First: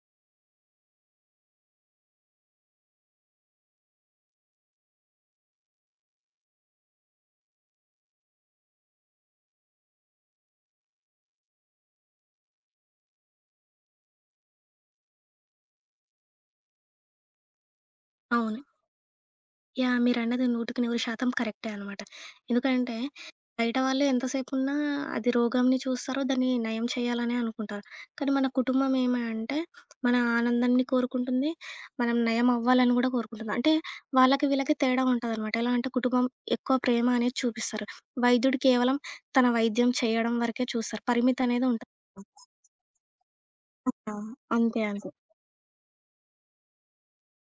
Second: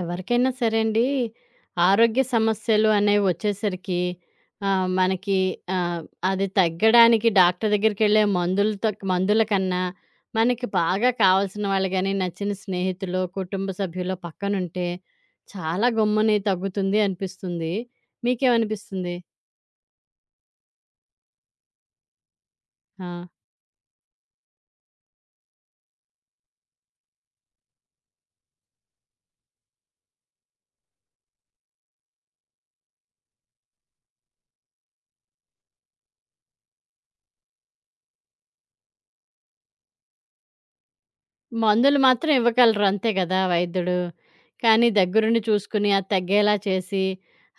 ఎవరికైనా సరే అండి, ఆరోగ్య సమస్యలు అనేవి వచ్చేసరికి మనకి ఆహ్, అది తగ్గడానికి డాక్టర్ దగ్గరికెళ్ళే మందులతో మందుల కన్నా, మనకి బాగా కావాల్సిన వాళ్ళు గాని, నచ్చిన స్నేహితులో, కుటుంబ సభ్యులో పక్కనుంటే చాలా గమ్ముని తగ్గుతుంది అనిపిస్తుంది. అవును. మీకేమనిపిస్తుంది? యాహ్! మీరన్నది 100కి 100% కరెక్టే అనమాట. ఎందుకంటే ఆ! బయట వాళ్ళు ఎంతసేపున్నా అది రోగంని చూస్తారో దాన్ని నయం చేయాలనే అనుకుంటారు. కానీ మన కుటుంబం ఏమి అంటే మన ఆనందాన్ని కోరుకుంటుంది. మనం నయం అవ్వాలని కూడా కోరుకుంటుంది. అంటే వాళ్ళకి వీళ్ళకి తేడా ఉంటదనమాట. ఎలా అంటే కుటుంబం ఎక్కువ ప్రేమ అనేది చూపిస్తారు. వైద్యుడు కేవలం తన వైద్యం చేయడం వరకే చూస్తారు. పరిమితి అనేది ఉంటది. మందులు మాత్రం ఇవ్వగలరు అంతే కదా వైద్యుడు. ఆ! అంతే, కానీ అంతే. దగ్గరుండి చూసుకుని, అది తగ్గేలా చేసి,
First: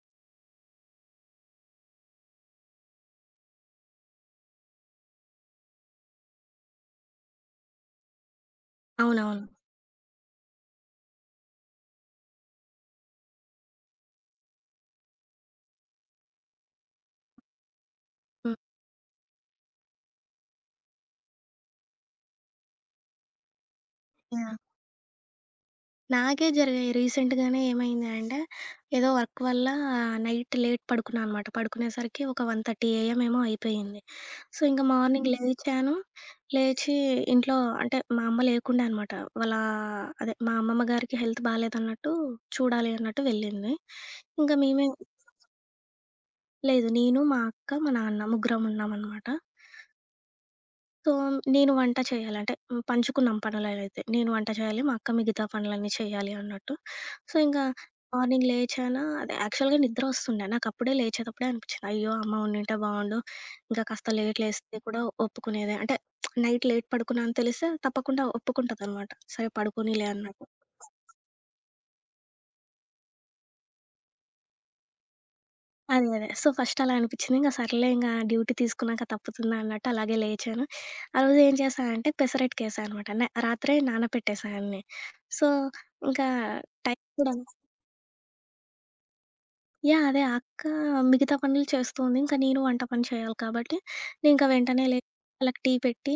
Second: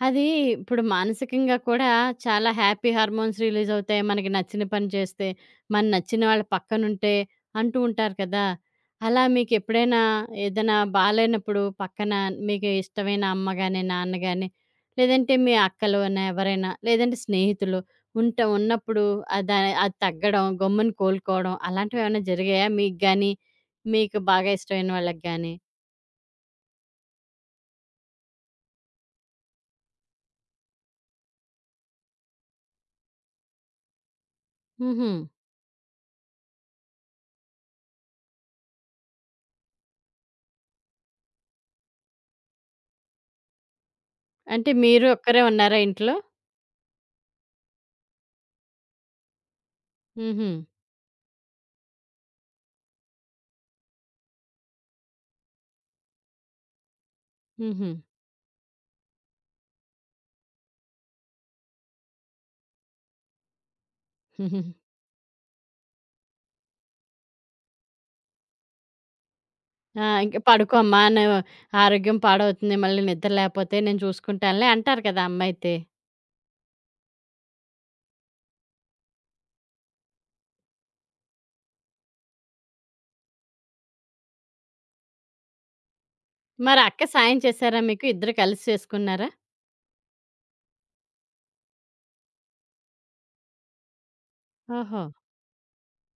అది ఇప్పుడు మానసికంగా కూడా చాలా హ్యాపీ హార్మోన్స్ రిలీజ్ అవుతాయి. మనకి నచ్చిన పని చేస్తే, మన నచ్చిన వాళ్ళ పక్కనుంటే అంటూ ఉంటారు కదా! అలా అవునవును. మీకెప్పుడైనా ఏదైనా బాలేనప్పుడు పక్కన మీకు ఇష్టమైన అమ్మ గాని, నాన్న గాని, లేదంటే మీ అక్కలోన ఎవరైనా, లేదంటే స్నేహితులు హ్మ్. ఉన్నప్పుడు అద అది తగ్గడం, గమ్మున కోలుకోవడం అలాంటివేమైనా జరిగాయా మీకు గాని, మీకు బాగా యాహ్! ఇష్టమైన వాళ్ళకి గాని. నాకే జరిగాయి. రీసెంట్‌గానే ఏమైంది అంటే, ఏదో వర్క్ వల్ల నైట్ లేట్ పడుకున్నా అనమాట. పడుకునేసరికి ఒక 1:30 AM ఏమో అయిపోయింది. సో, ఇంక హుహు. మార్నింగ్ లేచాను. లేచి ఇంట్లో అంటే, మా అమ్మ లేకుండే అనమాట. వాళ్ళ అదే మా అమ్మమ్మ గారికి హెల్త్ బాలేదన్నట్టు చూడాలి అన్నట్టు వెళ్ళింది. ఇంక అంటే మేమే మీరు ఒక్కరే ఉన్నారా ఇంట్లో? లేదు, నేను, మా అక్క, మా నాన్న ముగ్గురం ఉన్నామనమాట. హుహు. సో, నేను వంట చేయాలి. అంటే పంచుకున్నాం పనులనైతే. నేను వంట చేయాలి, మా అక్క మిగతా పనులన్నీ చేయాలి అన్నట్టు. సో, ఇంకా హుహు. మార్నింగ్ లేచానా అదే యాక్చువల్‌గా నిద్రొస్తుండే. నాకప్పుడే లేచేటప్పుడే అనిపిచ్చింది. అయ్యో! అమ్మ ఉండింటే బావుండు. ఇంకా కాస్త లేట్ హుహు. లేస్తే కూడా ఒప్పుకునేదే. అంటే నైట్ లేట్ పడుకున్నా అని తెలిస్తే తప్పకుండా ఒప్పుకుంటదనమాట. సరే ఆ! పడుకోనీలే ఇంక అన్నట్టు. "పడుకో అమ్మా నువ్వు ఆరోగ్యం పాడవుతుంది. మళ్ళీ నిద్ర లేపోతే నేను చూసుకుంటానులే" అంటారు కదా అమ్మయితే. అదే, అదే. సో, ఫస్ట్ అలా అనిపిచ్చింది. ఇంక సర్లే ఇంగా డ్యూటీ తీసుకున్నాక తప్పుతుందా అన్నట్టు అలాగే లేచాను. ఆ రోజు ఏం చేశానంటే పెసరట్టుకేసా అనమాట. న రాత్రే నానపెట్టేసా అన్నీ. సో, ఇంకా మరి టైం అక్క కూడా సాయం చేశారా మీకు? ఇద్దరు కలిసి చేసుకున్నారా? యాహ్! అదే. ఆ అక్క మిగతా పనులు చేస్తూ ఉంది. ఇంకా నేను వంట పని చేయాలి కాబట్టి, నేనింక వెంటనే ఓహో! లేచి వాళ్ళకి టీ పెట్టి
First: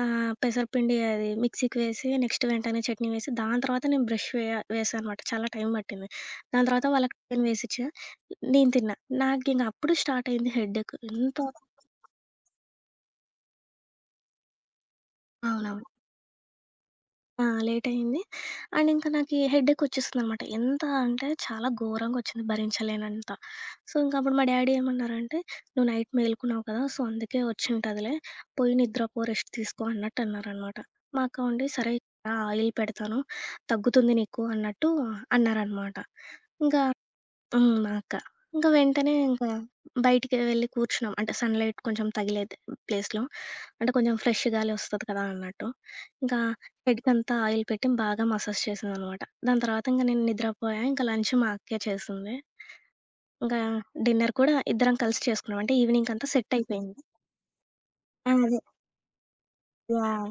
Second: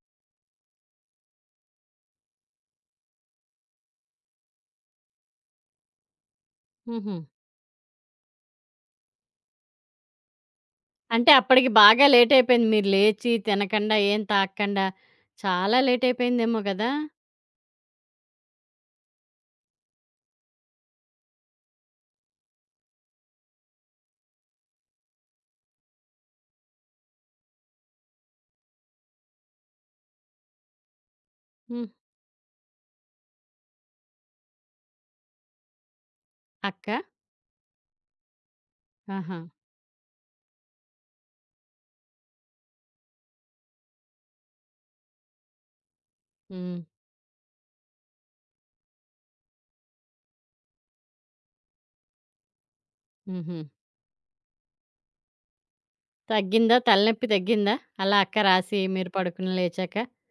పెసరపిండి అది మిక్సీకి వేసి, నెక్స్ట్ వెంటనే చట్నీ వేసి, దాని తర్వాత నేను బ్రష్ వే వేశా అనమాట. చాలా టైం పట్టింది. దాని తర్వాత వాళ్ళకి హుహు. టిఫిన్ వేసిచ్చా. నేను తిన్నా. నాకింక అప్పుడు స్టార్ట్ అయింది హెడ్డేక్. అంటే ఎంత అప్పటికి బాగా లేట్ అయిపోయింది. మీరు లేచి, తినకండా, ఏం తాగకండా చాలా అవునవును. లేట్ అయిపోయిందేమో గదా! ఆ! లేటయింది. అండ్ ఇంకా నాకీ హెడేకొచ్చేసిందనమాట. ఎంత అంటే చాలా ఘోరంగొచ్చింది భరించలేనంత. సో, ఇంకప్పుడు మా డ్యాడీ ఏమన్నారంటే, "నువ్వు నైట్ మేలుకున్నావు కదా! సో, అందుకే వచ్చుంటదిలే. పోయి నిద్రపో, రెస్ట్ తీసుకో" అన్నట్టన్నారనమాట. మా అక్క ఉండి, హ్మ్. "సరే, ఆ ఆయిల్ పెడతాను. తగ్గుతుంది నీకు" అన్నట్టు అన్నారనమాట. ఇంకా అక్క? హ్మ్. మా అక్క. ఇంక వెంటనే ఆహా! ఇంకా బయటికి వెళ్లి కూర్చున్నాం. అంటే సన్‌లైట్ కొంచెం తగిలే ప్లేస్‌లో. అంటే కొంచెం ఫ్రెష్ గాలి వస్తది కదా అన్నట్టు. ఇంకా హ్మ్. హెడ్‌కంతా ఆయిల్ పెట్టి బాగా మసాజ్ చేసిందనమాట. దాని తర్వాత ఇంక నేను నిద్రపోయా. ఇంకా లంచ్ మా అక్కే చేసింది. హుహు. ఇంకా డిన్నర్ కూడా ఇద్దరం కలిసి చేసుకున్నాం. అంటే ఈవినింగ్‌కంతా సెట్ తగ్గిందా? అయిపోయింది. తలనొప్పి తగ్గిందా? అలా ఆ! అక్క అదే. రాసి మీరు పడుకుని లేచాక? యాహ్!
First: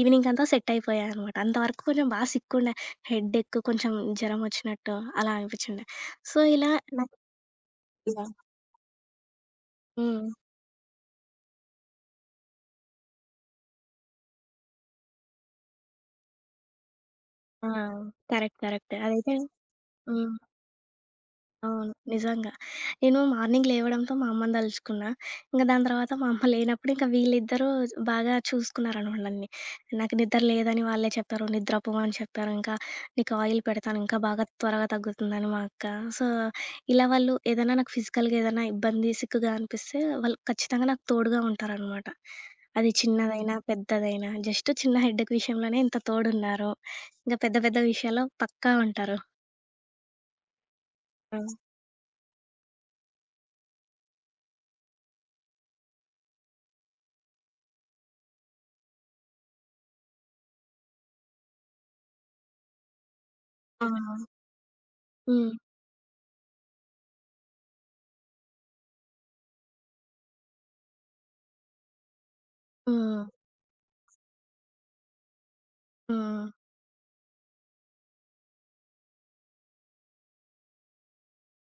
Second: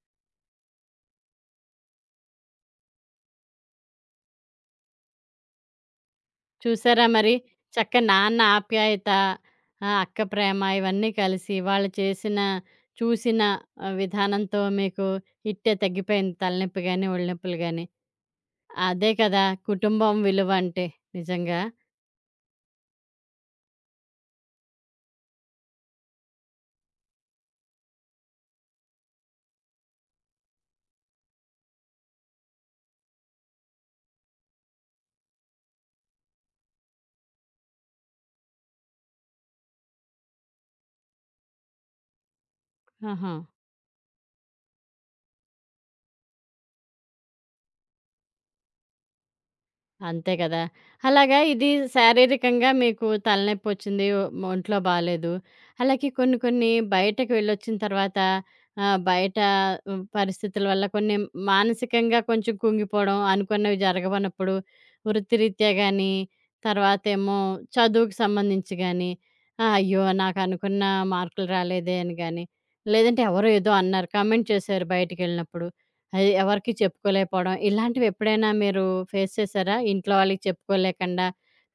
ఈవినింగ్‌కంతా సెట్ అయిపోయా అనమాట. అంతవరకు కొంచెం బా సిక్కుండే. హెడేక్ కొంచెం జరం వచ్చినట్టు అలా అనిపిచ్చుండే. సో, ఇలా చూసారా నాకు మరి? చక్క యాహ్! నాన్న ఆప్యాయత, అక్క హ్మ్. ప్రేమ ఇవన్నీ కలిసి వాళ్ళు చేసిన, చూసిన విధానంతో మీకు ఇట్టే తగ్గిపోయింది తలనొప్పి గాని, ఒళ్ళు నొప్పులు ఆ! గాని. Correct, correct. అదే అదైతే కదా! కుటుంబం హ్మ్. విలువ అంటే నిజంగా. అవును, నిజంగా. నేను మార్నింగ్ లేవడంతో మా అమ్మని దలుచుకున్నా. ఇంక దాని తర్వాత మా అమ్మ లేనప్పుడు ఇంక వీళ్ళిద్దరూ బాగా చూసుకున్నారనమాట నన్ని. నాకు నిద్ర లేదని వాళ్ళే చెప్పారు. నిద్రపో అని చెప్పారు. ఇంకా నీకు ఆయిల్ పెడతాను ఇంకా బాగా త్వరగా తగ్గుతుందని మా అక్క. సో, ఇలా వాళ్ళు ఏదైనా నాకు ఫిజికల్‌గా ఏదైనా ఇబ్బంది, సిక్కుగా అనిపిస్తే వాళ్ళు ఖచ్చితంగా నాకు తోడుగా ఉంటారనమాట. అది ఆహా! చిన్నదైనా, పెద్దదైనా జస్ట్ చిన్న హెడ్‌ఏక్ విషయంలోనే ఇంత తోడున్నారు. ఇంక పెద్ద పెద్ద విషయాల్లో పక్కా ఉంటారు. అంతే కదా! అలాగా ఆ! ఇది శారీరకంగా మీకు తలనొప్పొచ్చింది, ఒంట్లో బాలేదు. అలాగే కొన్ని కొన్ని బయటకి వెళ్ళొచ్చిన తర్వాత బయట పరిస్థితుల వల్ల కొన్ని మానసికంగా కొంచెం కుంగిపోవడం, అనుకున్నవి ఆ! జరగవన్నప్పుడు హ్మ్. వృత్తిరీత్యా గాని, తర్వాతేమో చదువుకి సంబంధించి గాని, అయ్యో! నాకనుకున్న మార్కులు రాలేదే అని గాని, లేదంటే హ్మ్. ఎవరో ఏదో అన్నారు, కామెంట్ చేశారు బయటికెళ్ళినప్పుడు. అది హ్మ్. ఎవరికీ చెప్పుకోలేకపోవడం. ఇలాంటివెప్పుడైనా మీరు ఫేస్ చేసారా? ఇంట్లో వాళ్ళకి చెప్పుకోలేకుండా,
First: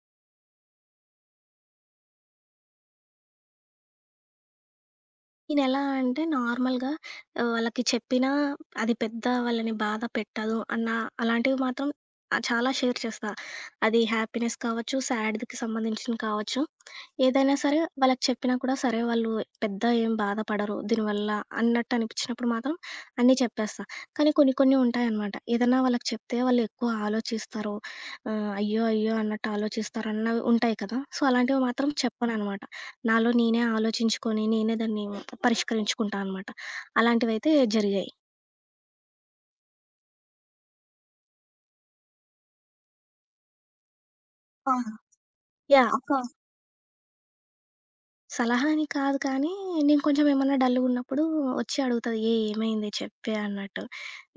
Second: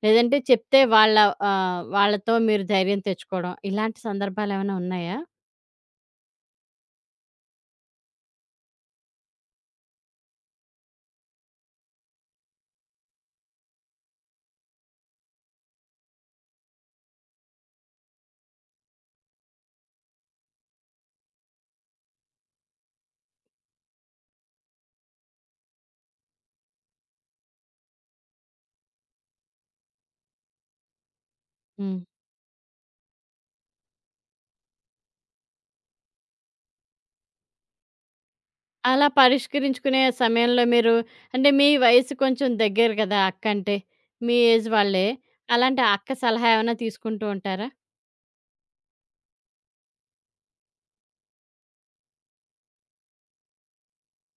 లేదంటే చెప్తే వాళ్ళ వాళ్ళతో మీరు ధైర్యం తెచ్చుకోవడం. ఇలాంటి సందర్భాలేమైనా ఉన్నాయా? నేనెలా అంటే నార్మల్‌గా వాళ్ళకి చెప్పినా అది పెద్ద వాళ్ళని బాధ పెట్టదు అన్న అలాంటివి మాత్రం చాలా షేర్ చేస్తా. అది హ్యాపీనెస్ కావచ్చు, సాడ్‌కి సంబంధించింది కావచ్చు. ఏదైనా సరే వాళ్ళకి చెప్పినా కూడా సరే వాళ్ళు పెద్ద ఏం బాధపడరు దీనివల్ల అన్నట్టు అనిపించినప్పుడు మాత్రం అన్నీ చెప్పేస్తా. కానీ కొన్ని కొన్ని ఉంటాయనమాట. ఏదన్నా వాళ్ళకి చెప్తే వాళ్ళు ఎక్కువ ఆలోచిస్తారు. అయ్యో! అయ్యో! అన్నట్టు ఆలోచిస్తారు అన్నవి ఉంటాయి కదా! సో అలాంటివి మాత్రం హ్మ్. చెప్పననమాట. నాలో నేనే ఆలోచించుకొని, నేనే దాన్ని పరిష్కరించుకుంటా అనమాట. అలాంటివైతే జరిగాయి. అలా పరిష్కరించుకునే సమయంలో మీరు అంటే మీ వయసు కొంచెం దగ్గర కదా! అక్కంటే. మీ ఏజ్ ఆ! వాళ్ళే. అలాంటి యాహ్! ఒక అక్క సలహా ఏమైనా తీసుకుంటూ ఉంటారా? సలహా అని కాదు కానీ, నేను కొంచెం ఏమన్నా డల్‌గున్నప్పుడు వచ్చి అడుగుతది. ఏమైంది చెప్పే అన్నట్టు.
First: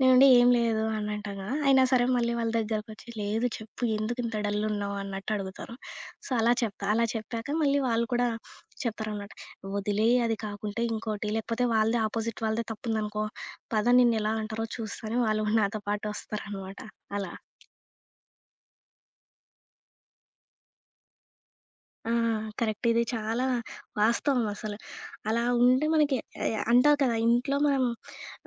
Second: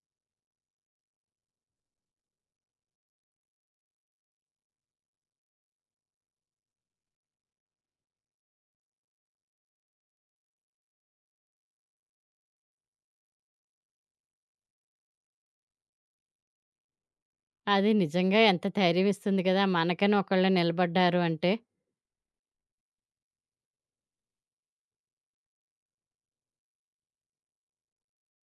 నేనుండి ఏం లేదు అని అంటా గదా! అయినా సరే మళ్ళీ వాళ్ళ దగ్గరకొచ్చి లేదు చెప్పు ఎందుకింత డల్లున్నావు అన్నట్టు అడుగుతారు. సో, అలా చెప్తా. అలా చెప్పాక మళ్ళీ వాళ్ళు కూడా చెప్తారనమాట. వదిలేయి అది కాకుంటే ఇంకోటి లేకపోతే వాళ్ళదే ఆపోజిట్ తప్పుందనుకో, పద నిన్నెలా అంటారో చూస్తా అని వాళ్ళు గూడా నాతో పాటు వస్తారనమాట. అలా. అది నిజంగా ఎంత ధైర్యం ఇస్తుంది కదా! మనకని ఒకళ్ళు నిలబడ్డారు అంటే. ఆ! కరెక్ట్. ఇది చాలా వాస్తవం అసలు. అలా ఉంటే మనకి అంటారు కదా! ఇంట్లో మనం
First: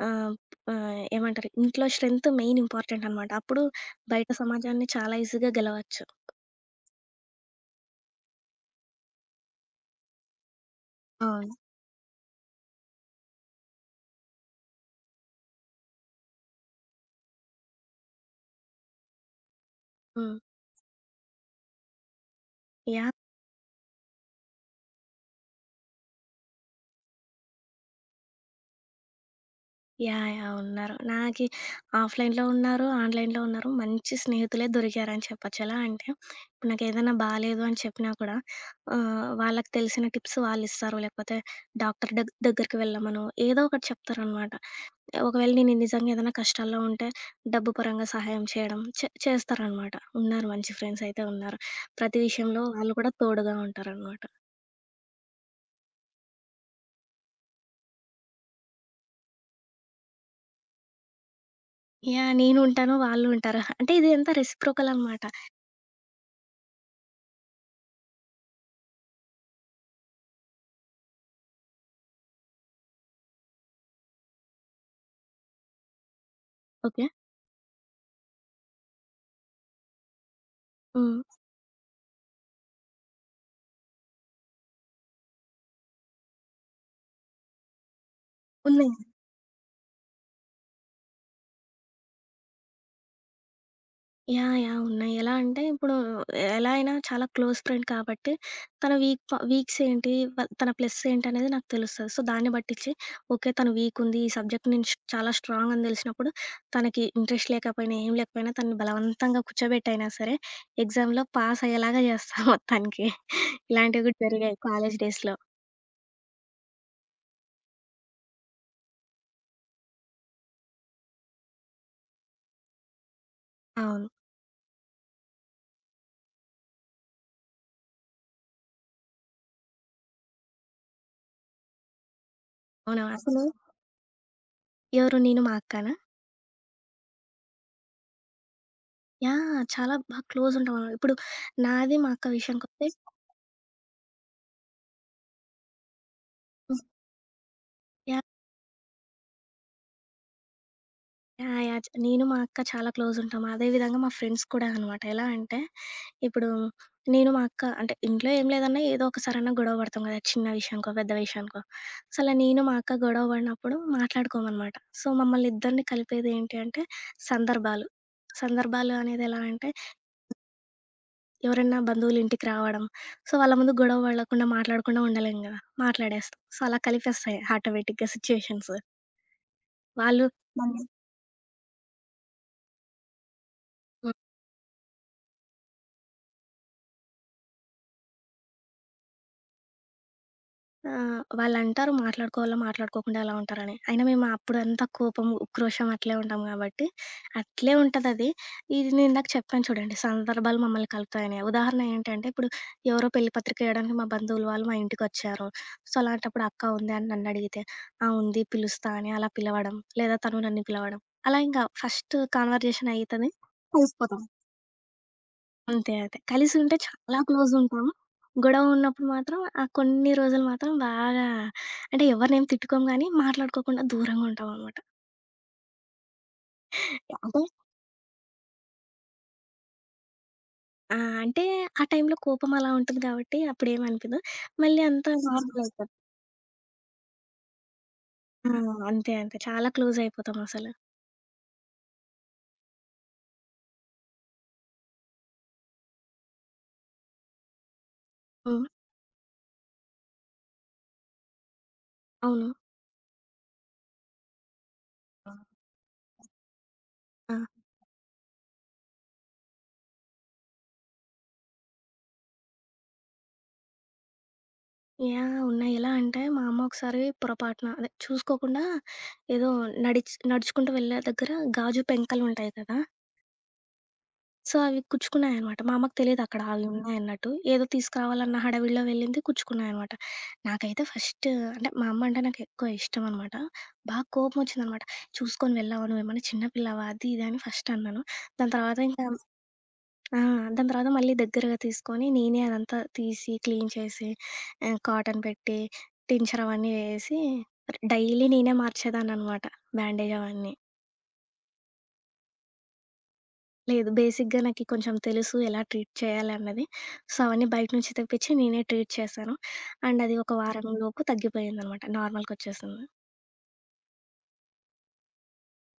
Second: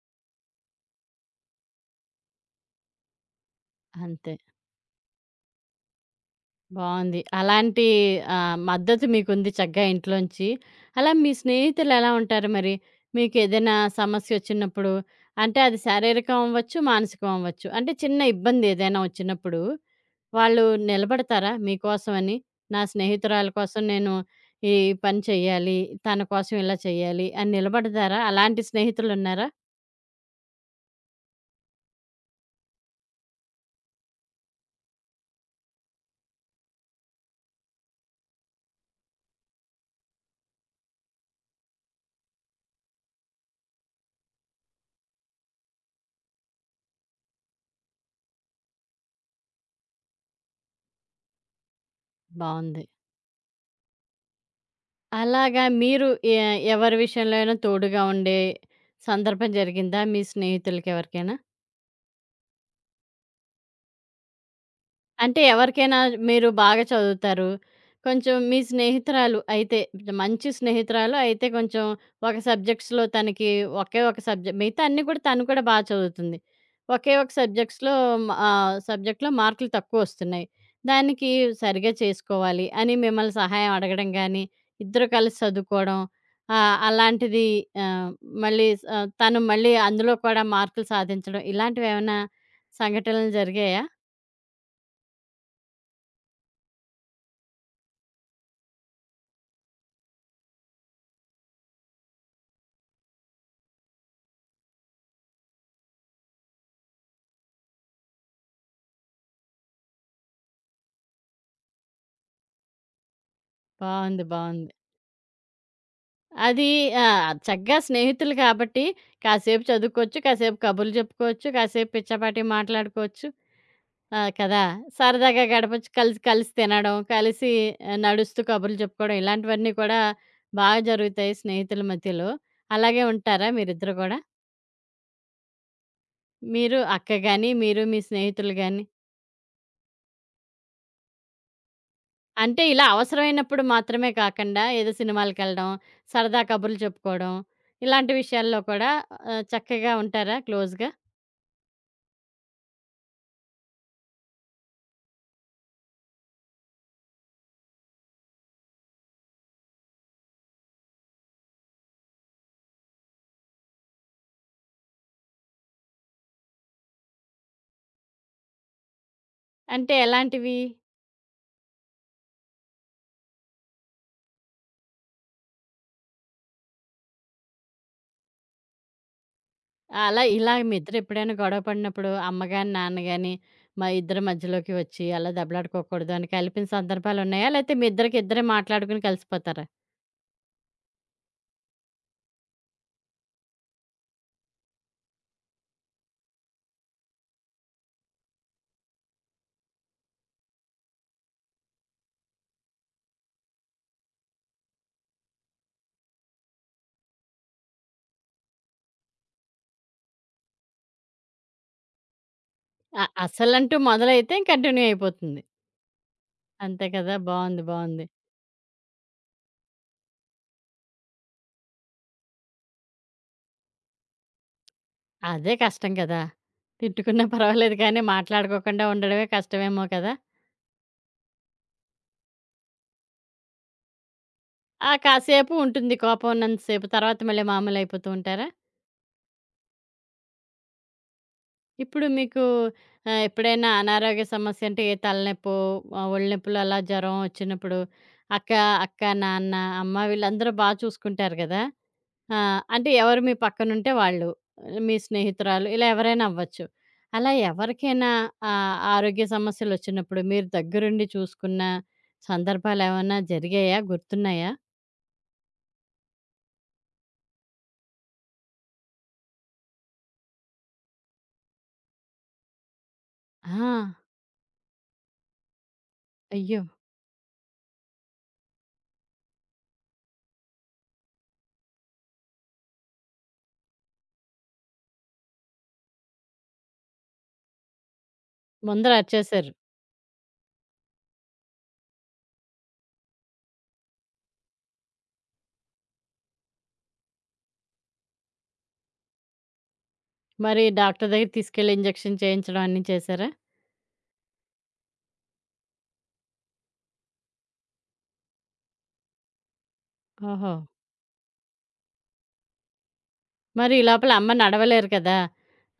ఆహ్, ఏమంటారు? ఇంట్లో స్ట్రెంత్ మెయిన్ ఇంపార్టెంట్ అనమాట. అప్పుడు బయట అంతే. సమాజాన్ని చాలా ఈజీగా గెలవచ్చు. బావుంది. అలాంటి మద్దతు మీకుంది చక్కగా ఇంట్లోంచి. అలా మీ అవును. స్నేహితులెలా ఉంటారు మరి? మీకేదైనా సమస్యొచ్చినప్పుడు అంటే అది శారీరకం అవ్వచ్చు, మానసికం అవ్వచ్చు. అంటే చిన్న ఇబ్బందేదైనా వచ్చినప్పుడు హ్మ్. వాళ్ళు నిలబడతారా మీకోసమని? నా యాహ్! స్నేహితురాలు కోసం నేను ఈ పని చెయ్యాలి, తన కోసం ఇలా చెయ్యాలి అని నిలబడతారా? అలాంటి స్నేహితులున్నారా? యాహ్! యాహ్! ఉన్నారు. నాకి ఆఫ్‌లైన్‌లో ఉన్నారు, ఆన్‌లైన్‌లో ఉన్నారు. మంచి స్నేహితులే దొరికారని చెప్పొచ్చు. ఎలా అంటే, ఇప్పుడు నాకేదైనా బాలేదు అని చెప్పినా కూడా వాళ్ళకి తెలిసిన టిప్స్ వాళ్ళిస్తారు. లేకపోతే డాక్టర్ దగ్గరికి వెళ్ళమనో, ఏదో ఒకటి చెప్తారనమాట. ఒకవేళ నేను నిజంగా ఏదైనా కష్టాల్లో ఉంటే, డబ్బు పరంగా సహాయం చేయడం చేస్తారనమాట. ఉన్నారు మంచి ఫ్రెండ్స్ అయితే ఉన్నారు. ప్రతి విషయంలో బావుంది. వాళ్ళు కూడా తోడుగా ఉంటారనమాట. అలాగా మీరు ఎ ఎవరి విషయంలో అయినా తోడుగా ఉండే సందర్భం జరిగిందా? మీ స్నేహితులకెవరికైనా? యాహ్! నేను ఉంటాను, వాళ్ళు ఉంటారు. అంటే ఇది అంతా రెసిప్రోకల్ అనమాట. అంటే ఎవరికైనా మీరు బాగా చదువుతారు. కొంచెం మీ స్నేహితురాలు అయితే, మంచి స్నేహితురాలు అయితే కొంచెం ఒక సబ్జెక్ట్స్‌లో తనకి ఒకే ఒక సబ్జెక్ట్ మిగతా అన్నీ కూడా తను కూడా బా చదువుతుంది. ఓకే. ఒకే ఒక సబ్జెక్ట్స్‌లో సబ్జెక్ట్‌లో మార్కులు తక్కువొస్తున్నాయి. హ్మ్. దానికి సరిగ్గా చేసుకోవాలి అని మిమ్మల్ని సహాయం అడగడం గానీ, ఇద్దరు కలిసి చదువుకోవడం ఆహ్, అలాంటిది ఆహ్, మళ్ళీ స్ ఉంది. ఆహ్, తను మళ్ళీ అందులో కూడా మార్కులు సాధించడం ఇలాంటివేమన్నా సంఘటనలు జరిగాయా? యాహ్! యాహ్! ఉన్నాయి. ఎలా అంటే ఇప్పుడు ఎలా అయినా చాలా క్లోజ్ ఫ్రెండ్ కాబట్టి తన వీక్స్ ఏంటి? తన ప్లస్ ఏంటి? అనేది నాకు తెలుస్తది. సో, దాన్ని బట్టిచ్చి ఓకే. తను వీక్ ఉంది. ఈ సబ్జెక్ట్ నేను చాలా స్ట్రాంగ్ అని తెలిసినప్పుడు తనకి ఇంట్రెస్ట్ లేకపోయినా, ఏం లేకపోయినా తనని బలవంతంగా కూర్చోబెట్టైనా సరే ఎగ్జామ్‌లో పాస్ అయ్యేలాగా చేస్తా మొత్తానికి. ఇలాంటివి కూడా బావుంది. జరిగాయి బావుంది. కాలేజ్ డేస్‌లో. అది ఆ! చక్కగా స్నేహితులు కాబట్టి కాసేపు చదువుకోవచ్చు, కాసేపు కబుర్లు చెప్పుకోవచ్చు, కాసేపు పిచ్చాపాటీ మాట్లాడుకోవచ్చు. అవును. ఆ! కదా! సరదాగా గడపొచ్చు. కలిసి కలిసి తినడం, కలిసి నడుస్తూ కబుర్లు చెప్పుకోవడం ఇలాంటివన్నీ కూడా బాగా జరుగుతాయి స్నేహితుల మధ్యలో. అవును. అలాగే అవునా అసలు ఉంటారా మీరిద్దరు కూడా? ఎవరు నేను మా అక్కనా? మీరు అక్క గాని, మీరు మీ స్నేహితులు గాని? యాహ్! చాలా బాగా క్లోజ్ ఉంటామనమాట. ఇప్పుడు నాది మా అక్క అంటే ఇలా విషయానికొస్తే అవసరమైనప్పుడు మాత్రమే కాకుండా ఏదో సినిమాలకెళ్ళడం, సరదా కబుర్లు హ్మ్. చెప్పుకోవడం ఇలాంటి యాహ్! విషయాల్లో కూడా చక్కగా ఉంటారా క్లోజ్‌గా? యాహ్! యాహ్! నేను మా అక్క చాలా క్లోజ్ ఉంటాం. అదే విధంగా మా ఫ్రెండ్స్ కూడా అనమాట. ఎలా అంటే ఇప్పుడు నేను మా అక్క అంటే ఇంట్లో ఏం లేదన్నా ఏదో ఒకసారన్నా గొడవ పడతాం కదా! చిన్న విషయానికో, పెద్ద విషయానికో. సో, అలా నేను మా అక్క గొడవ పడినప్పుడు మాట్లాడుకోమనమాట. సో, మమ్మల్ని ఇద్దరిని కలిపేది ఏంటి అంటే సందర్భాలు. సందర్భాలు అనేది ఎలా అంటే అంటే ఎలాంటివి? ఎవరైనా బంధువులు ఇంటికి రావడం. సో, వాళ్ళ ముందు గొడవ పడకుండా, మాట్లాడకుండా ఉండలేం కదా! మాట్లాడేస్తాం. సో, అలా కలిపేస్తాయి ఆటోమేటిక్‌గా సిట్యుయేషన్స్. ఆ, అలా వాళ్ళు ఇలా మీ మళ్ళీ ఇద్దరెప్పుడైనా గొడవ పడినప్పుడు అమ్మ గాని, నాన్న గాని మా ఇద్దరి మధ్యలోకి వచ్చి అలా దెబ్బలాడుకోకూడదు అని కలిపిన సందర్భాలున్నాయా? లేతే మీ ఇద్దరికి ఇద్దరే మాట్లాడుకొని కలిసిపోతారా? ఆ! వాళ్ళంటారు మాట్లాడుకోవాలో, మాట్లాడుకోకుండా ఎలా ఉంటారని. అయినా మేము అప్పుడంతా కోపం, ఉక్రోషం అట్లే ఉంటాం గాబట్టి, అట్లే ఉంటదది. ఇది నేనిందాక చెప్పాను చూడండి, సందర్భాలు మమ్మల్ని కలుపుతాయని. ఉదాహరణ ఏంటంటే, ఇప్పుడు ఎవరో పెళ్లి పత్రిక ఎయడానికి మా బంధువులు వాళ్ళు మా ఇంటికొచ్చారు. సో, అలాంటప్పుడు "అక్క ఉందా" అని నన్నడిగితే, "ఆ! ఉంది. పిలుస్తా" అని అలా పిలవడం, లేదా తను నన్ను పిలవడం. అలా ఇంక ఫస్ట్ కాన్వర్జేషన్ అయితది, అసలంటూ కలిసిపోతాం. మొదలైతే కంటిన్యూ అయిపోతుంది. అంతే. అదే. కలిసుంటే అంతే కదా! చాలా బావుంది. క్లోజుంటాము. బావుంది. గొడవ ఉన్నప్పుడు మాత్రం ఆ కొన్ని రోజులు మాత్రం బాగా అంటే ఎవరినేమి తిట్టుకోం గానీ, మాట్లాడుకోకుండా దూరంగా ఉంటామనమాట. అదే కష్టం కదా! తిట్టుకున్నా అంటే పర్వాలేదు కానీ మాట్లాడుకోకుండా ఉండడమే కష్టమేమో కదా! ఆ! అంటే ఆ టైంలో కోపం అలా ఉంటుంది గాబట్టి అప్పుడేమనిపియదు. మళ్ళీ ఆ అంతా కాసేపు నార్మలయిపోద్ది. ఉంటుంది కోపం ఉన్నంత సేపు. తర్వాత మళ్ళీ మామూలయిపోతూ ఉంటారా? ఆ! అంతే, అంతే. చాలా క్లోజయిపోతామసలు. ఇప్పుడు మీకు ఎప్పుడైనా అనారోగ్య సమస్య అంటే ఏ తలనొప్పో, ఒళ్ళు నొప్పులు అలా జ్వరం వచ్చినప్పుడు అక్క, హ్మ్. అక్క, నాన్న, అమ్మ వీళ్ళందరూ బా చూసుకుంటారు గదా! ఆ! అవును. అంటే ఎవరు మీ పక్కనుంటే వాళ్ళు. మీ స్నేహితురాలు ఇలా ఎవరైనా అవ్వచ్చు. అలా ఆ! ఎవరికైనా ఆరోగ్య సమస్యలొచ్చినప్పుడు మీరు దగ్గరుండి చూసుకున్న సందర్భాలేమన్నా జరిగాయా? గుర్తున్నాయా? యాహ్! ఉన్నాయి. ఎలా అంటే మా అమ్మ ఒకసారి పొరపాటున అదే చూసుకోకుండా ఏదో నడుచుకుంటూ వెళ్ళే దగ్గర గాజు పెంకలుంటాయి కదా! ఆ! సో, అవి గుచ్చుకున్నాయనమాట. మా అమ్మకి తెలీదక్కడ అయ్యో! అవి ఉన్నాయన్నట్టు. ఏదో తీసుకురావాలన్న హడావిడిలో వెళ్ళింది, గుచ్చుకున్నాయనమాట. నాకైతే ఫస్ట్ అంటే మా అమ్మ అంటే నాకెక్కువ ఇష్టమనమాట. బాగా కోపమొచ్చిందనమాట. "చూసుకొని వెళ్ళావా? నువ్వేమన్నా చిన్న పిల్లవా?" అది, ఇది అని ఫస్ట్ అన్నాను. దాని తర్వాత ముందర ఇంకా అరిచేశారు. ఆ! దాని తర్వాత మళ్ళీ దగ్గరగా తీసుకొని నేనే అదంతా తీసి, క్లీన్ చేసి, కాటన్ పెట్టి, టించర్ అవన్నీ వేసి డైలీ నేనే మార్చేదాన్ననమాట. బ్యాండేజ్ అవన్నీ. మరి డాక్టర్ దగ్గరికి తీసుకెళ్ళి ఇంజెక్షన్ చేయించడం అన్నీ చేశారా? లేదు. బేసిక్‌గా నాకి కొంచెం తెలుసు ఎలా ట్రీట్ చేయాలన్నది. సో, అవన్నీ బయట నుంచి తెప్పించి నేనే ట్రీట్ చేశాను. అండ్ అది ఒక ఓహో! వారం ఓకే. లోపు తగ్గిపోయిందనమాట. నార్మల్‌కొచ్చేసింది. మరి ఈ లోపల అమ్మ నడవలేరు కదా!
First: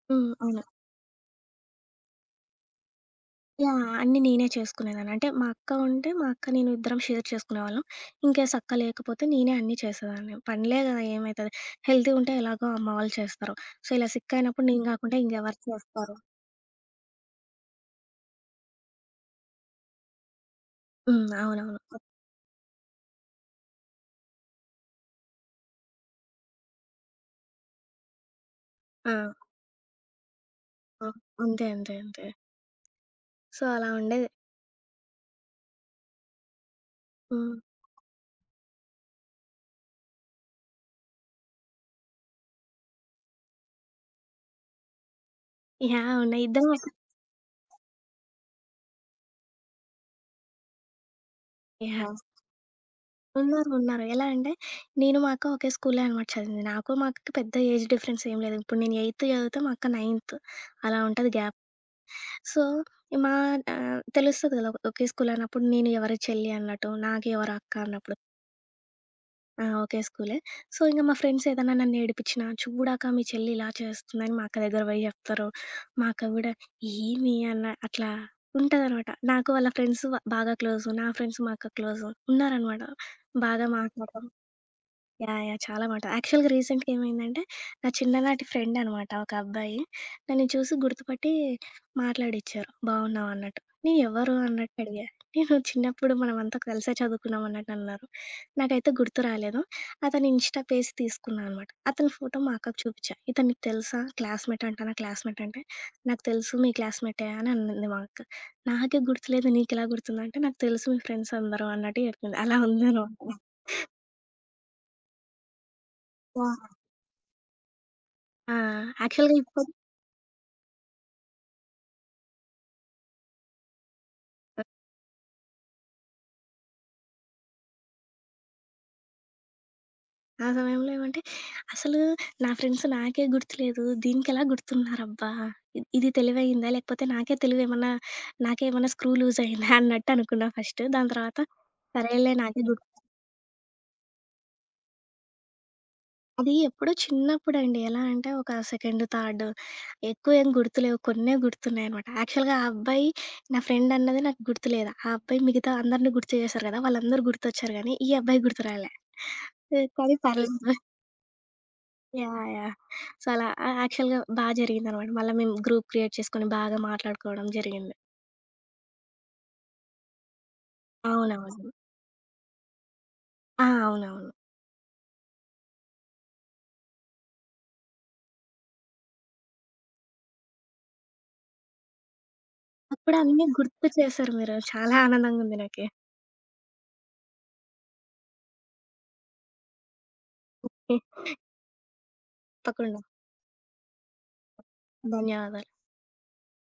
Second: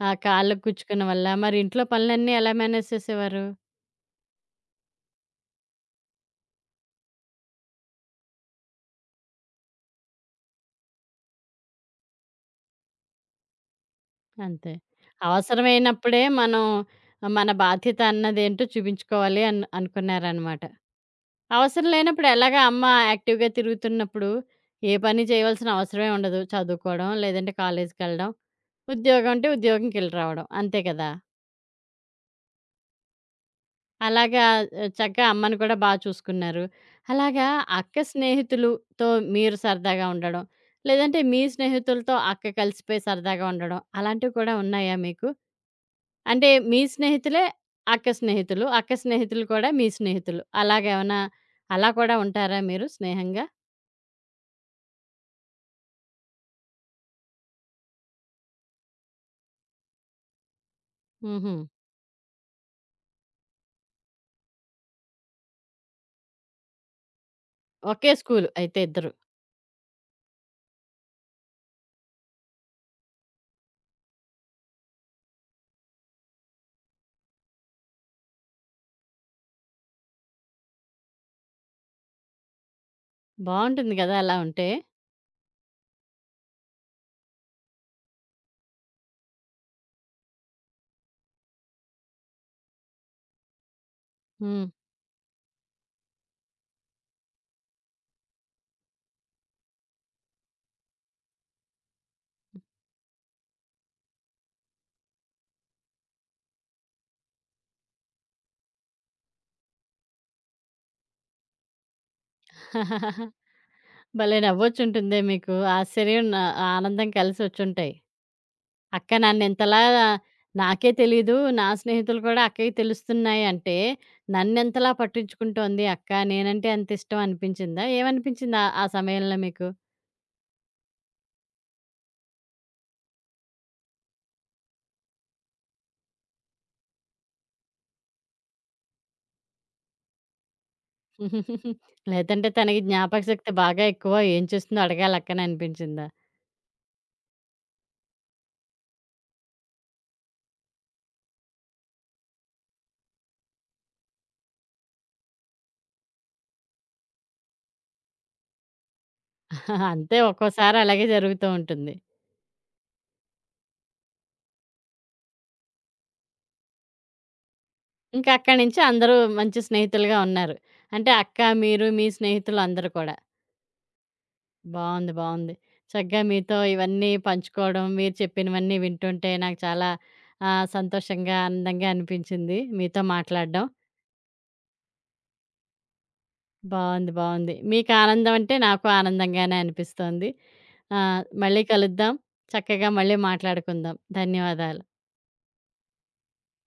ఆ హ్మ్. అవును. కాళ్ళకి ఓకే. గుచ్చుకున్న వల్ల. మరి ఇంట్లో పనులన్నీ ఎలా మేనేజ్ చేసేవారు? యాహ్! అన్నీ నేనే చేసుకునేదాన్ని. అంటే మా అక్క ఉంటే మా అక్క, నేను ఇద్దరం షేర్ చేసుకునేవాళ్ళం. ఇన్‌కేస్ అక్క లేకపోతే నేనే అన్నీ చేసేదాన్ని. పనిలే గదా! ఏమైతది. హెల్తీ ఉంటే ఎలాగో అమ్మ వాళ్ళు చేస్తారు. సో, ఇలా సిక్ అయినప్పుడు అంతే. నేను గాకుండా ఇంకెవరు చేస్తారు? అవసరమైనప్పుడే మనం మన బాధ్యత అన్నదేంటో చూపించుకోవాలి అనుకున్నారనమాట. హ్మ్. అవసరం అవునవును. లేనప్పుడు ఎలాగా అమ్మ యాక్టివ్‌గా తిరుగుతున్నప్పుడు ఏ పని చేయవలసిన అవసరమే ఉండదు. చదువుకోవడం, లేదంటే కాలేజీకెళ్ళడం, ఆ! ఉద్యోగం అంటే ఉద్యోగంకెళ్ళి రావడం అంతే ఆ! కదా! అంతే, అంతే, అంతే. సో, అలా ఉండేది. అలాగా చక్కగా అమ్మని కూడా బా చూసుకున్నారు. అలాగా హ్మ్. అక్క స్నేహితులుతో మీరు సరదాగా ఉండడం, లేదంటే మీ స్నేహితులతో అక్క కలిసిపోయి సరదాగా ఉండడం అలాంటివి కూడా ఉన్నాయా మీకు? యాహ్! ఉన్నాయి. అంటే ఇద్దరం మీ స్నేహితులే అక్క స్నేహితులు, అక్క స్నేహితులు కూడా మీ స్నేహితులు. అలాగేమన్నా అలా కూడా యాహ్! ఉంటారా మీరు స్నేహంగా? ఉన్నారు, ఉన్నారు. ఎలా అంటే నేను, మా అక్క ఒకే స్కూల్లో అనమాట చదివింది. నాకు మా అక్కకి పెద్ద ఏజ్ డిఫరెన్స్ ఏం లేదు. ఇప్పుడు నేను ఎయిత్ చదివితే మా అక్క నైన్త్ అలా ఉంటది హుహు. గ్యాప్. సో, మా తెలుస్తది కదా! ఒకే స్కూల్ అన్నప్పుడు నేను ఎవరి చెల్లి అన్నట్టు, నాకు ఎవరు అక్క ఒకే అన్నప్పుడు. స్కూలు అయితే ఇద్దరు. ఆ! ఒకే స్కూలే. సో, ఇంక మా ఫ్రెండ్స్ ఏదన్నా నన్ను ఏడిపించినా, చూడక్క మీ చెల్లి ఇలా చేస్తుందని మా అక్క దగ్గర పోయి చెప్తారు. మా అక్క కూడా ఏమి అన్న అట్లా ఉంటదనమాట. నాకు వాళ్ళ ఫ్రెండ్స్ బాగా క్లోజు. నా ఫ్రెండ్స్ మా అక్క క్లోజు. ఉన్నారనమాట. బాగా బావుంటుంది గదా! మాట్లాడతాం. అలా ఉంటే. యాహ్! యాహ్! చాలా బావుంటది. యాక్చువల్‌గా రీసెంట్‌గా ఏమైందంటే, నా చిన్ననాటి ఫ్రెండ్ అనమాట ఒక అబ్బాయి. నన్ను చూసి గుర్తుపట్టి మాట్లాడిచ్చారు. "బావున్నావా?" అన్నట్టు. నేను "ఎవరు?" హ్మ్. అన్నట్టు అడిగా. నేను "చిన్నప్పుడు మనమంతా కలిసే చదువుకున్నాం" అన్నట్టు అన్నారు. నాకైతే గుర్తు రాలేదు. అతని ఇన్‌స్టా పేజ్ తీసుకున్నా అనమాట. అతని ఫోటో మా అక్కకి చూపిచ్చా. "ఇతను నీకు తెలుసా? క్లాస్‌మేట్ అంట నా క్లాస్‌మేట్" అంటే, "నాకు తెలుసు మీ క్లాస్‌మేటే" అని అన్నది మా అక్క. నాకే గుర్తులేదు నీకెలా గుర్తుందంటే, "నాకు తెలుసు మీ ఫ్రెండ్స్ అందరూ" అన్నట్టు చెప్పింది. అలా ఉందనమాట. భలే నవ్వొచ్చుంటుందే మీకు. ఆశ్చర్యం, నా ఆనందం కలిసొచ్చుంటాయి. ఆ! అక్క యాక్చువల్‌గా ఇప్పుడు నన్నెంతలా నాకే తెలీదు. నా స్నేహితులు కూడా అక్కకి తెలుస్తున్నాయి అంటే, నన్నెంతలా పట్టించుకుంటోంది అక్క, నేనంటే అంతిష్టం అనిపించిందా? ఏమనిపించింది ఆ ఆ సమయంలో మీకు? ఆ సమయంలో ఏమంటే, అసలు నా ఫ్రెండ్స్ నాకే గుర్తులేదు. దీనికెలా గుర్తున్నారబ్బా! ఇది తెలివయిందా? లేకపోతే నాకే తెలివేమన్నా నాకేమన్నా స్క్రూ లూజ్ అయిందా? అన్నట్టు అనుకున్నా ఫస్ట్. దాని తర్వాత సరేలే లేదంటే నాకే తనకి గుర్తు జ్ఞాపక శక్తి బాగా ఎక్కువ, ఏం చేస్తుందో అడగాలి అక్కని అనిపించిందా? అది ఎప్పుడో చిన్నప్పుడండి. ఎలా అంటే ఒక సెకండ్, థర్డ్ ఎక్కువ ఏం గుర్తులేవు. కొన్నే గుర్తున్నాయనమాట. యాక్చువల్‌గా ఆ అబ్బాయి నా ఫ్రెండ్ అన్నది నాకు గుర్తులేదు. ఆ అబ్బాయి మిగతా అందరిని గుర్తు చేశారు కదా! వాళ్ళందరూ గుర్తొచ్చారు గానీ, ఈ అబ్బాయి గుర్తురాలే. కానీ అంతే పర్లేదు. ఒక్కోసారి అలాగే జరుగుతూ ఉంటుంది. యాహ్! యాహ్! సో, అలా యాక్చువల్‌గా బా జరిగిందనమాట. మళ్ళా మేము గ్రూప్ క్రియేట్ చేసుకొని బాగా మాట్లాడుకోవడం జరిగింది. ఇంకా అక్కడి నుంచి అందరూ మంచి స్నేహితులుగా ఉన్నారు. అంటే అక్క, అవునవును. మీరు, మీ స్నేహితులు అందరూ కూడా. ఆ! అవునవును. బావుంది. బావుంది. చక్కగా మీతో ఇవన్నీ పంచుకోవడం, మీరు చెప్పినవన్నీ వింటుంటే నాకు చాలా సంతోషంగా, ఆనందంగా అనిపించింది మీతో అప్పుడు అన్నీ మాట్లాడడం. గుర్తు చేశారు మీరు. చాలా ఆనందంగుంది నాకి. బావుంది. బావుంది. మీకు ఆనందం అంటే నాకు ఆనందంగానే అనిపిస్తోంది. మళ్ళీ కలుద్దాం. చక్కగా తప్పకుండా. మళ్ళీ మాట్లాడుకుందాం. ధన్యవాదాలు. ధన్యవాదాలు.